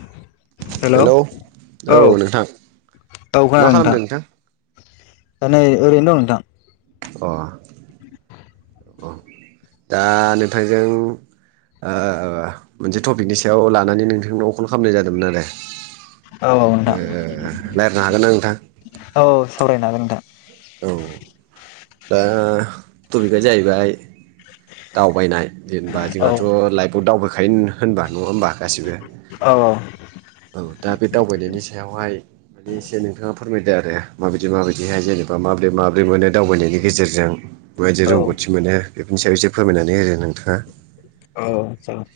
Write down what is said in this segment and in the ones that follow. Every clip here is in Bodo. [inaudible] हेल' औ हेलौ औ नोंथां मा खालामदों नोंथां? नै ओरैनो दं नोंथां। अ दा नोंथांजों ओ मोनसे टपिकनि सायाव लानानै नोंथांनाव कन खालामनाय जादोंमोन आरो। औ औ नोंथां ओ रायलायनो हागोन ना नोंथां औ औ सावरायनो हागोन नोंथां। औ दा ट'पिका जाहैबाय दावबायनाय जेनेबा औ जोंहाथ' लाइफआव दावबायखायो होनबा नङा होमबा गासिबो? औ औ दा बे दावबायनायनि सायावहाय माने एसे नोंथाङा फोरमायदो। आरो माबायदि माबायदिहाय जेनेबा माब्रै माब्रै मोनो दावबायनायनि गेजेरजों माबायदि औ रोंगौथि मोनो बेफोरनि सायाव एसे फोरमायनानै होदो नोंथाङा। औ जागोन।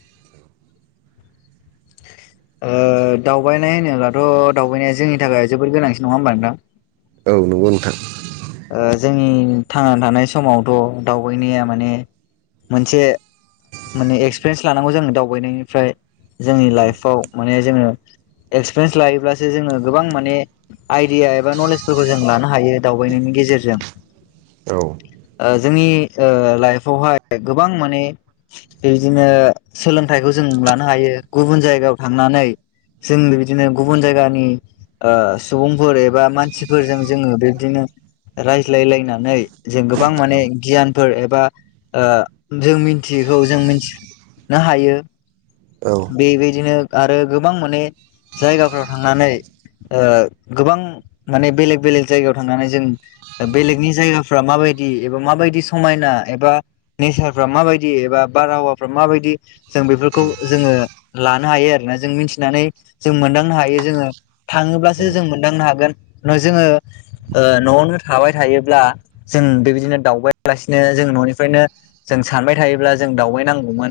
[inaudible] ओ दावबायनाय होनोब्लाथ' दावबायनाया जोंनि थाखाय जोबोद गोनांसिन नङा ओमबा नोंथां? औ नंगौ नोंथां ओ जोंनि थांना थानाय समावथ' दावबायनाया माने मोनसे माने एक्सपिरियेन्स लानांगौ जोंनि दावबायनायनिफ्राय जोंनि औ लाइफाव माने जोङो एक्सपिरियेन्स लायोब्लासो जोङो गोबां माने आइदिया एबा नलेजफोरखौ जों लानो हायो दावबायनायनि गेजेरजों औ ओ जोंनि ओ लाइफावहाय गोबां माने बिदिनो सोलोंथाइखौ जों लानो हायो गुबुन जायगायाव थांनानै जों बिबदिनो गुबुन जायगानि ओ सुबुंफोर एबा मानसिफोरजों जोङो बिबदिनो रायज्लायलायनानै जों गोबां माने गियान फोर एबा जों मिथियिखौ जों मिथिनो हायो। औ बेबायदिनो आरो गोबां माने जायगाफोराव थांनानै ओ गोबां माने बेलेग बेलेग जायगायाव थांनानै जों बेलेगनि जायगाफ्रा माबाय दि एबा माबायदि समायना एबा नेचारफ्रा माबायदि एबा बारहावाफ्रा माबायदि जों बेफोरखौ जोङो लानो हायो आरोना जों मिथिनानै जों मोनदांनो हायो जोङो थाङोब्लासो जों मोनदांनो हागोन। जोङो न'वावनो थाबाय थायोब्ला जों बेबायदिनो दावबायलासिनो जों न'निफ्रायनो जों सानबाय थायोब्ला जों दावबाय नांगौमोन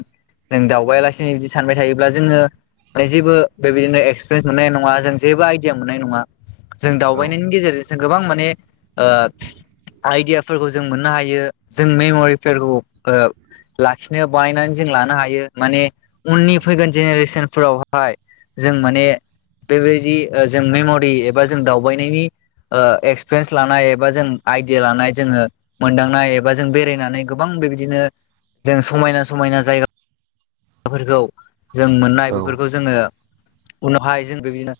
जों दावबाया ला दिनै बिदि सानबाय थायोब्ला जोङो माने जेबो बेबायदिनो एक्सप्रेन्स मोननाय नङा जों जेबो आइडिया मोननाय नङा। जों दावबायनायनि गेजेरजोंसो गोबां माने ओ आइदियाफोरखौ जों मोननो हायो। जों मेमरिफेरखौ ओ लाखिनो बानायनानै जों लानो हायो। माने उननि फैगोन जेनेरेसोनफोरावहाय जों माने बेबायदि ओ जों मेमरि एबा जों दावबायनायनि ओ एक्सप्रेन्स लानाय एबा जों आइदिया लानाय जोङो मोनदांनाय एबा जों बेरायनानै गोबां बेबिदिनो जों समायना समायना जायगा फोरखौ जों मोननाय औ बेफोरखौ जोङो उनावहाय जों बे बिदिनो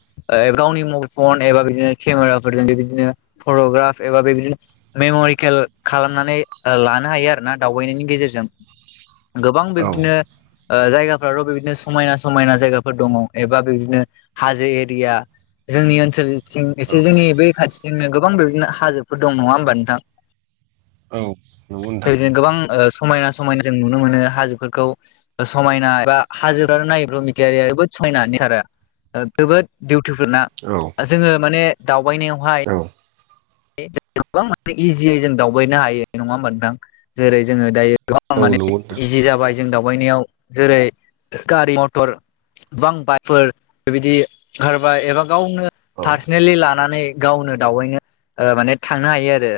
गावनि मबाइल फन एबा बिदिनो केमेराफोरजों बे बिदिनो फर ट'ग्राफ एबा बेबिदिनो मेमरिकेल खालामनानै ओ लानो हायो आरो ना दावबायनायनि गेजेरजों। गोबां बेबिदिनो ओ जायगाफोराथ' बेबिदिनो समायना समायना जायगाफोर दङ एबा बेबिदिनो हाजो एरिया जोंनि ओनसोलथिं एसे जोंनि बै खाथिथिंनो गोबां बेदिनो हाजोफोर दं नङा ओमबा नोंथां? औ। नंगौ नोंथां बेबायदिनो गोबां ओ समायना समायना जों नुनो मोनो हाजोफोरखौ। समायना एबा हाजोरा नायोबा [unintelligible] नेसारा। ओ जोबोद बिउटिफुल ना औ जोङो माने दावबाय नायावहाय औ [inaudible] गोबां माने इजियै जों दावबायनो हायो। नङा ओमबा नोंथां? जेरै जोङो दायो गोबां माने नंगौ नोंथां इजि जाबाय जों दावबायनायाव। जेरै गारि मटर गोबां बाइकफोर बेबायदि ओंखारबाय एबा गावनो औ पार्सनेलि लानानै गावनो दावबैनो ओ माने थांनो हायो आरो।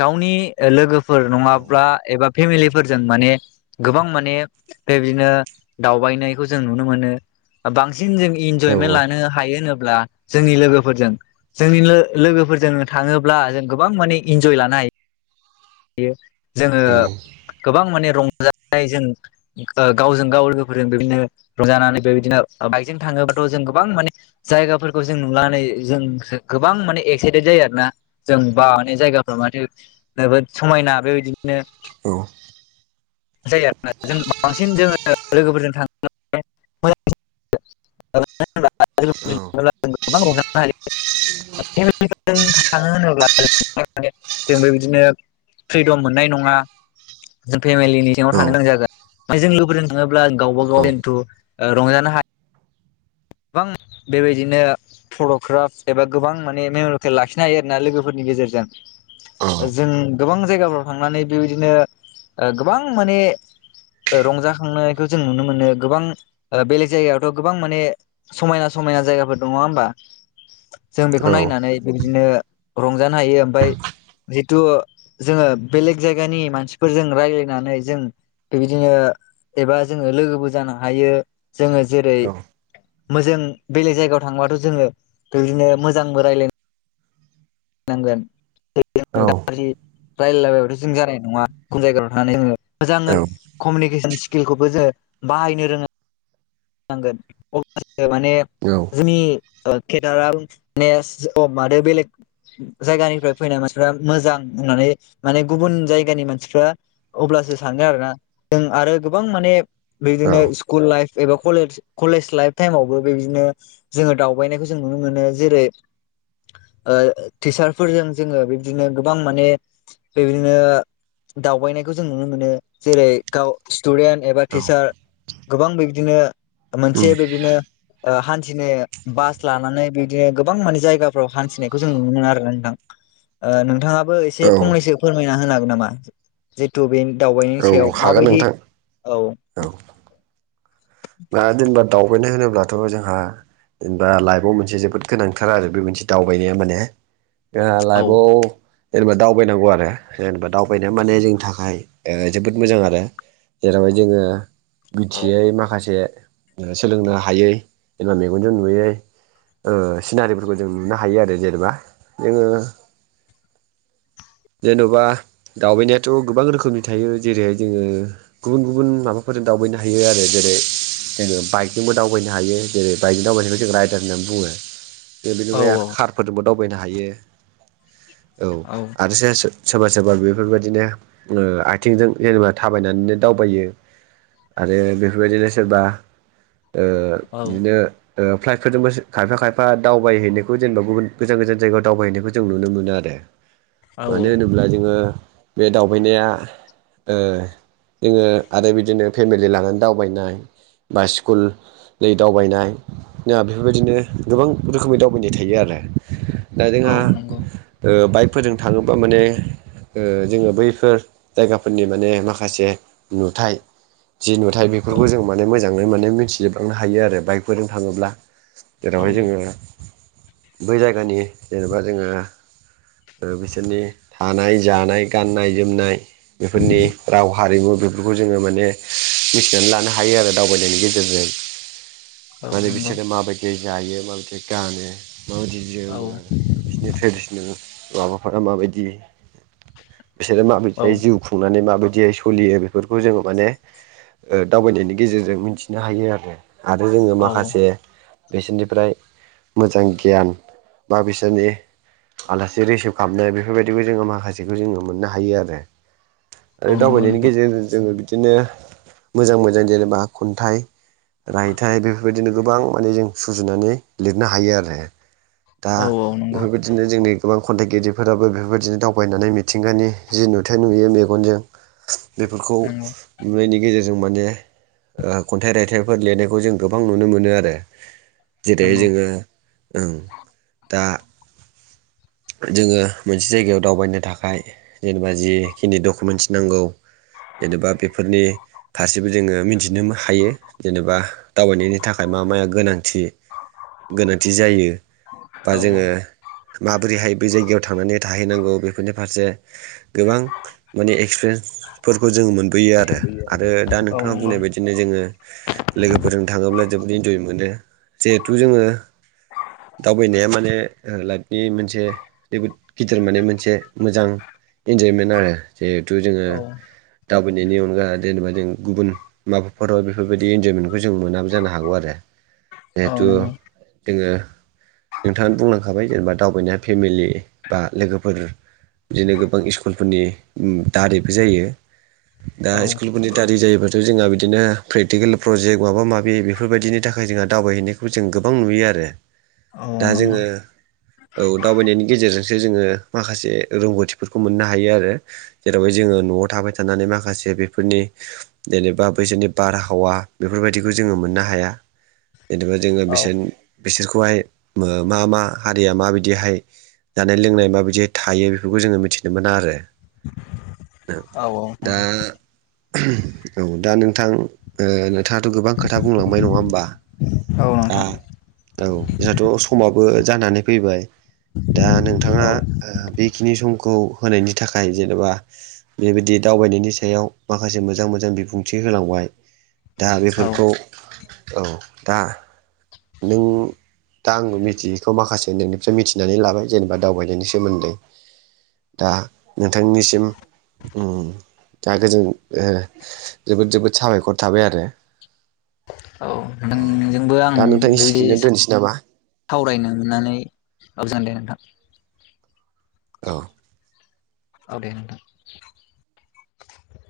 गावनि ओ लोगोफोर औ नङाब्ला औ एबा फेमिलिफोरजों माने गोबां माने बेबिदिनो दावबायनायखौ जों नुनो मोनो। ओ बां सिन जों औ इनजयमेन्ट लानो हायो होनोब्ला जोंनि लोगोफोरजों। जोंनि लो लोगोफोरजों थाङोब्ला जों गोबां माने इन्जय लानो हाय यो। जोङो औ गोबां माने रंजानायजों ओ गावजों गाव लोगोफोरजों बेबिदिनो रंजानानै बेबिदिनो ओ ओ बाइकजों थाङोबाथ' जों गोबां माने जायगाफोरखौ जों नुनानै जों गोबां माने एक्साइ थेद जायो आरोना। जों बा माने जायगाफ्रा माथो जोबोद समायना बेबायदिनो [inaudible] जायो आरोना जों बांसिन जोङो लोगोफोरजों थां [inaudible] [unintelligible] [inaudible] थाङो होनोब्ला [inaudible] जों बे बिदिनो फ्रिदम मोननाय नङा। जों फेमिलिनि सिङाव थानो गोनां जागोन। फाय जों लुबैदों नोङाब्ला गावबा गाव खेन्थु ओ रंजानो हा बां बेबायदिनो फट'ग्राफ एबा गोबां माने मेम'रिकेल लाखिनो हायो आरोना लोगोफोरनि गेजेरजों। ओ जों गोबां जायगाफ्राव थांनानै बेबिदिनो ओ गोबां माने ओ रंजाखांनायखौ जों नुनो मोनो। गोबां ओ बेलेग जायगायावथ' गोबां माने समायना समायना जायगाफोर दङा होमबा जों बेखौ नायनानै बेबिदिनो रंजानो हायो ओमफाय जितु जोङो बेलेग जायगानि मानसिफोरजों रायलायनानै जों बेबिदिनो एबा जोङो लोगोबो जानो हायो। जोङो जेरै मोजों बेलेग जायगायाव थांबाथ' जोङो बेबिदिनो मोजांबो रायलाय नांगोन [inaudible] रायलायला बायबाथ' जों जानाय नङा। गुबुन जायगायाव थांनानै जोङो मोजाङै कमिनिकेस सन स्किलखौबो जो बाहायनो रोङो नांगोन अब्लासो माने जोंनि केदाराम नेस मादो बेलेग जायगानिफ्राय फैनाय मानसिफ्रा मोजां बुंनानै माने गुबुन जायगानि मानसिफ्रा अब्ला सो सानदों आरोना जों आरो गोबां माने बिदिनो स्कुल लाइफ एबा कलेज कलेज लाइफ टाइमावबो बेदिनो जोङो दावबायनायखौ जों नुनो मोनो जेरै टिचारफोरजों जोङो बिबदिनो गोबां माने बेबायदिनो दावबायनायखौ जों नुनो मोनो जेरै गाव स्टुडेन्ट एबा टिचार गोबां बिबदिनो मोनसे बिबदिनो ओ हान्थिनो बास लानानै बिदिनो गोबां माने जायगाफ्राव हान्थिनायखौ जों नुनो मोनो आरो नोंथां। ओ नोंथाङाबो एसे फंनैसो फोरमायना होनो हागोन नामा जितु बे दावबायनि सायाव हागोन माबायदि नोंथां औ ना जेनेबा दावबायनाय होनो ब्लाथ' जोंहा जेनेबा लाइफआव मोनसे जोबोद गोनांथार आरो बे मोनसे दावबायनाया माने जोंहा औ लाइबआव जेनेबा दावबायनांगौ आरो जेनेबा दावबायनो माने जोंनि थाखाय जोबोद मोजां आरो। जेरावहाय जोङो औ मिथियै माखासे जे सोलोंनो हायै जेनबा मेगनजों नुयै ओ सिनारिफोरखौ जों नुनो हायो आरो जेनेबा जोङो [inaudible] जेन'बा दावबायनायाथ गोबां रोखोमनि थायो जेरैहाय जोङो गुबुन गुबुन माबाफोर दावबायनो हायो आरो जेरै जोङो बाइकजोंबो दावबायनो हायो जेरै बाइकजों दावबायनो जों राइडार होननानै बुङो। बेबायदि औ बे आरो कारफोरजोंबो दावबायनो हायो औ आरो जे सो सोरबा सोरबा बेफोरबायदिनो ओ आथिंजों जेनेबा थाबायनानैनो दावबायो आरो बेफोरबायदिनो सोरबा ओ औ बिदिनो ओ फ्लाइटफोरजोंबो सो खायफा खायफा दावबायहैनायखौ जेनेबा गुबुन गोजान गोजान जायगायाव दावबायहैनायखौ जों नुनो मोनो आरो। औ मानो होनोब्ला जोङो बे दावबायनाया ओ जोङो आरो बिदिनो फेमिलि लानानै दावबायनाय बा स्कुलनि दावबायनाय बेफोरबायदिनो गोबां रोखोमनि दावबायनाय थायो। आरो दा औ जोंहा नंगौ ओ बाइकफोरजों थाङोबा माने ओ जोङो बैफोर जायगाफोरनि माने माखासे नुथाय जि नुथाय औ बेफोरखौ जों माने मोजाङै माने मिथिजोबलांनो हायो आरो बाइकफोरजों थाङोब्ला। जेरावहाय जोङो बै जायगानि जेनेबा जोङो बिसोरनि थानाय जानाय गाननाय जोमनाय बेफोरनि राव हारिमु बेफोरखौ जोङो माने मिथिनानै लानो हा हायो आरो दावबायनायनि गेजेरजों औ माने नंगौ बिसोरो माबायदि जायो माबायदि गानो माबायदि औ जोमो आरो बिसोरनि ट्रेडिसनेल माबाफोरा माबायदि बिसोरो औ माबायदिहाय जिउ खुंनानै माबायदि दियै सोलियो बेफोरखौ जोङो माने दावबायनायनि गेजेरजों मिथिनो हायो आरो। आरो जोङो औ माखासे बिसोरनिफ्राय मोजां गियान बा बिसोरनि आलासि रिसिभ खालामनाय बेफोरबायदिखौ जोङो माखासेखौ जोङो मोननो हायो आरो। आरो औ नंगौ दावबायनायनि नोंथां गेजेरजों जोङो बिदिनो मोजां मोजां जेनेबा खन्थाइ रायथाइ बेफोरबायदिनो गोबां माने जों सुजुनानै लिरनो हायो आरो। दा औ औ नंगौ बेफोरबायदिनो जोंनि गोबां खन्थाइगिरिफोराबो बेफोरबायदिनो दावबायनानै मिथिंगानि जि नुथाय नुयो मेगनजों बेफोरखौ नंगौ नुनायनि गेजेरजों जों माने खन्थाइ रायथाइफोर लिरनायखौ जों गोबां नुनो मोनो आरो। जेरै नंगौ जोङो ओं दा जोङो मोनसे जायगायाव दावबायनो थाखाय जेनेबा जिखिनि डकुमेन्टस नांगौ जेनेबा बेफोरनि फारसेबो जोङो मिथिनो हायो जेनेबा दावबायनायनि थाखाय मा माया गोनांथि। गोनांथि जायो बा औ जोङो। माबोरैहाय बे जायगायाव थांनानै थाहैनांगौ बेफोरनि फारसे गोबां माने एक्सपिरियेन्स। फोरखौ जोङो मोनबोयो आरो आरो दा औ नोंथाङा नंगौ बुंनाय बायदिनो जोङो लोगोफोरजों थाङोब्ला। जोबोद इन्जय मोनो जिहेथु जोङो दावबायनाया माने लाइफनि मोनसे जोबोद गिदिर माने मोनसे मोजां इन्जयमेन्ट आरो जिहेथु औ जोङो। नि अनगा जेनबा जों गुबुन माबाफोराव बेफोरबायदि इन्जयमेन्टखौ जों मोनाब। जानो हागौ आरो औ जिहेथु नंगौ जोङो नोंथाङ बुंलांखाबाय जेनेबा। दावबायनाय फेमिलि बा लोगोफोर। बिदिनो गोबां स्कुलफोरनि दारैबो जायो। दा औ नंगौ औ स्कुलफोरनि दारि जायोबा। थ' जोंहा बिदिनो प्रेकटिकेल प्रजेक्ट माबा माबि बेफोरबायदिनि थाखाय जोंहा दावबायहैनायखौ जों गोबां नुयो आरो। औ औ दा नंगौ जोङो। औ दावबायनायनि गेजेरजोंसो जोङो माखासे रोंगौथिफोरखौ मोननो हायो आरो जेरावहाय जोङो न'आव थाबाय थानानै माखासे बेफोरनि जेनेबा बैसोरनि बारहावा बेफोरबायदिखौ जोङो मोनो। नो हाया जेनबा जोङ बिसोरखौहाय मा मा हारिया म बिदिहाय जानाय लोंनाय माबायदिहाय थायो बेफोरखौ जोङो मिथिनो मोना आरो। दा औ औ दा नोंथां। नोंथाङाथ' गोबां खोथा बुंलांबाय नङा होमबा? नोंथां दा औ जोंहाथ' समाव। जानानै फै द नोंथाङा औ बेखिनि खौ होनायनि थाखाय जेनेबा बेबायदि दावबायनायनि सायाव माखासे मोजां मोजां बिबुंथि। होलांबाय दा औ बेफोरखौ औ दा नों। दा आं मिथियैखौ माखासे नोंनिफ्राय मिथिनानै लाबाय जेनेबा दावबायनायनि सोमोन्दै दा नोंथांनिसिम। दा गोजों जोबोद जोबोद साबायखर थाबाय आरो। औ नोंजोंबो आं दा नोंथां बेबायदि। इसिखिनो दोनसै नामा सावरायनो मोननानै गोजोनबाय नोंथां। औ। औ दे नोंथां।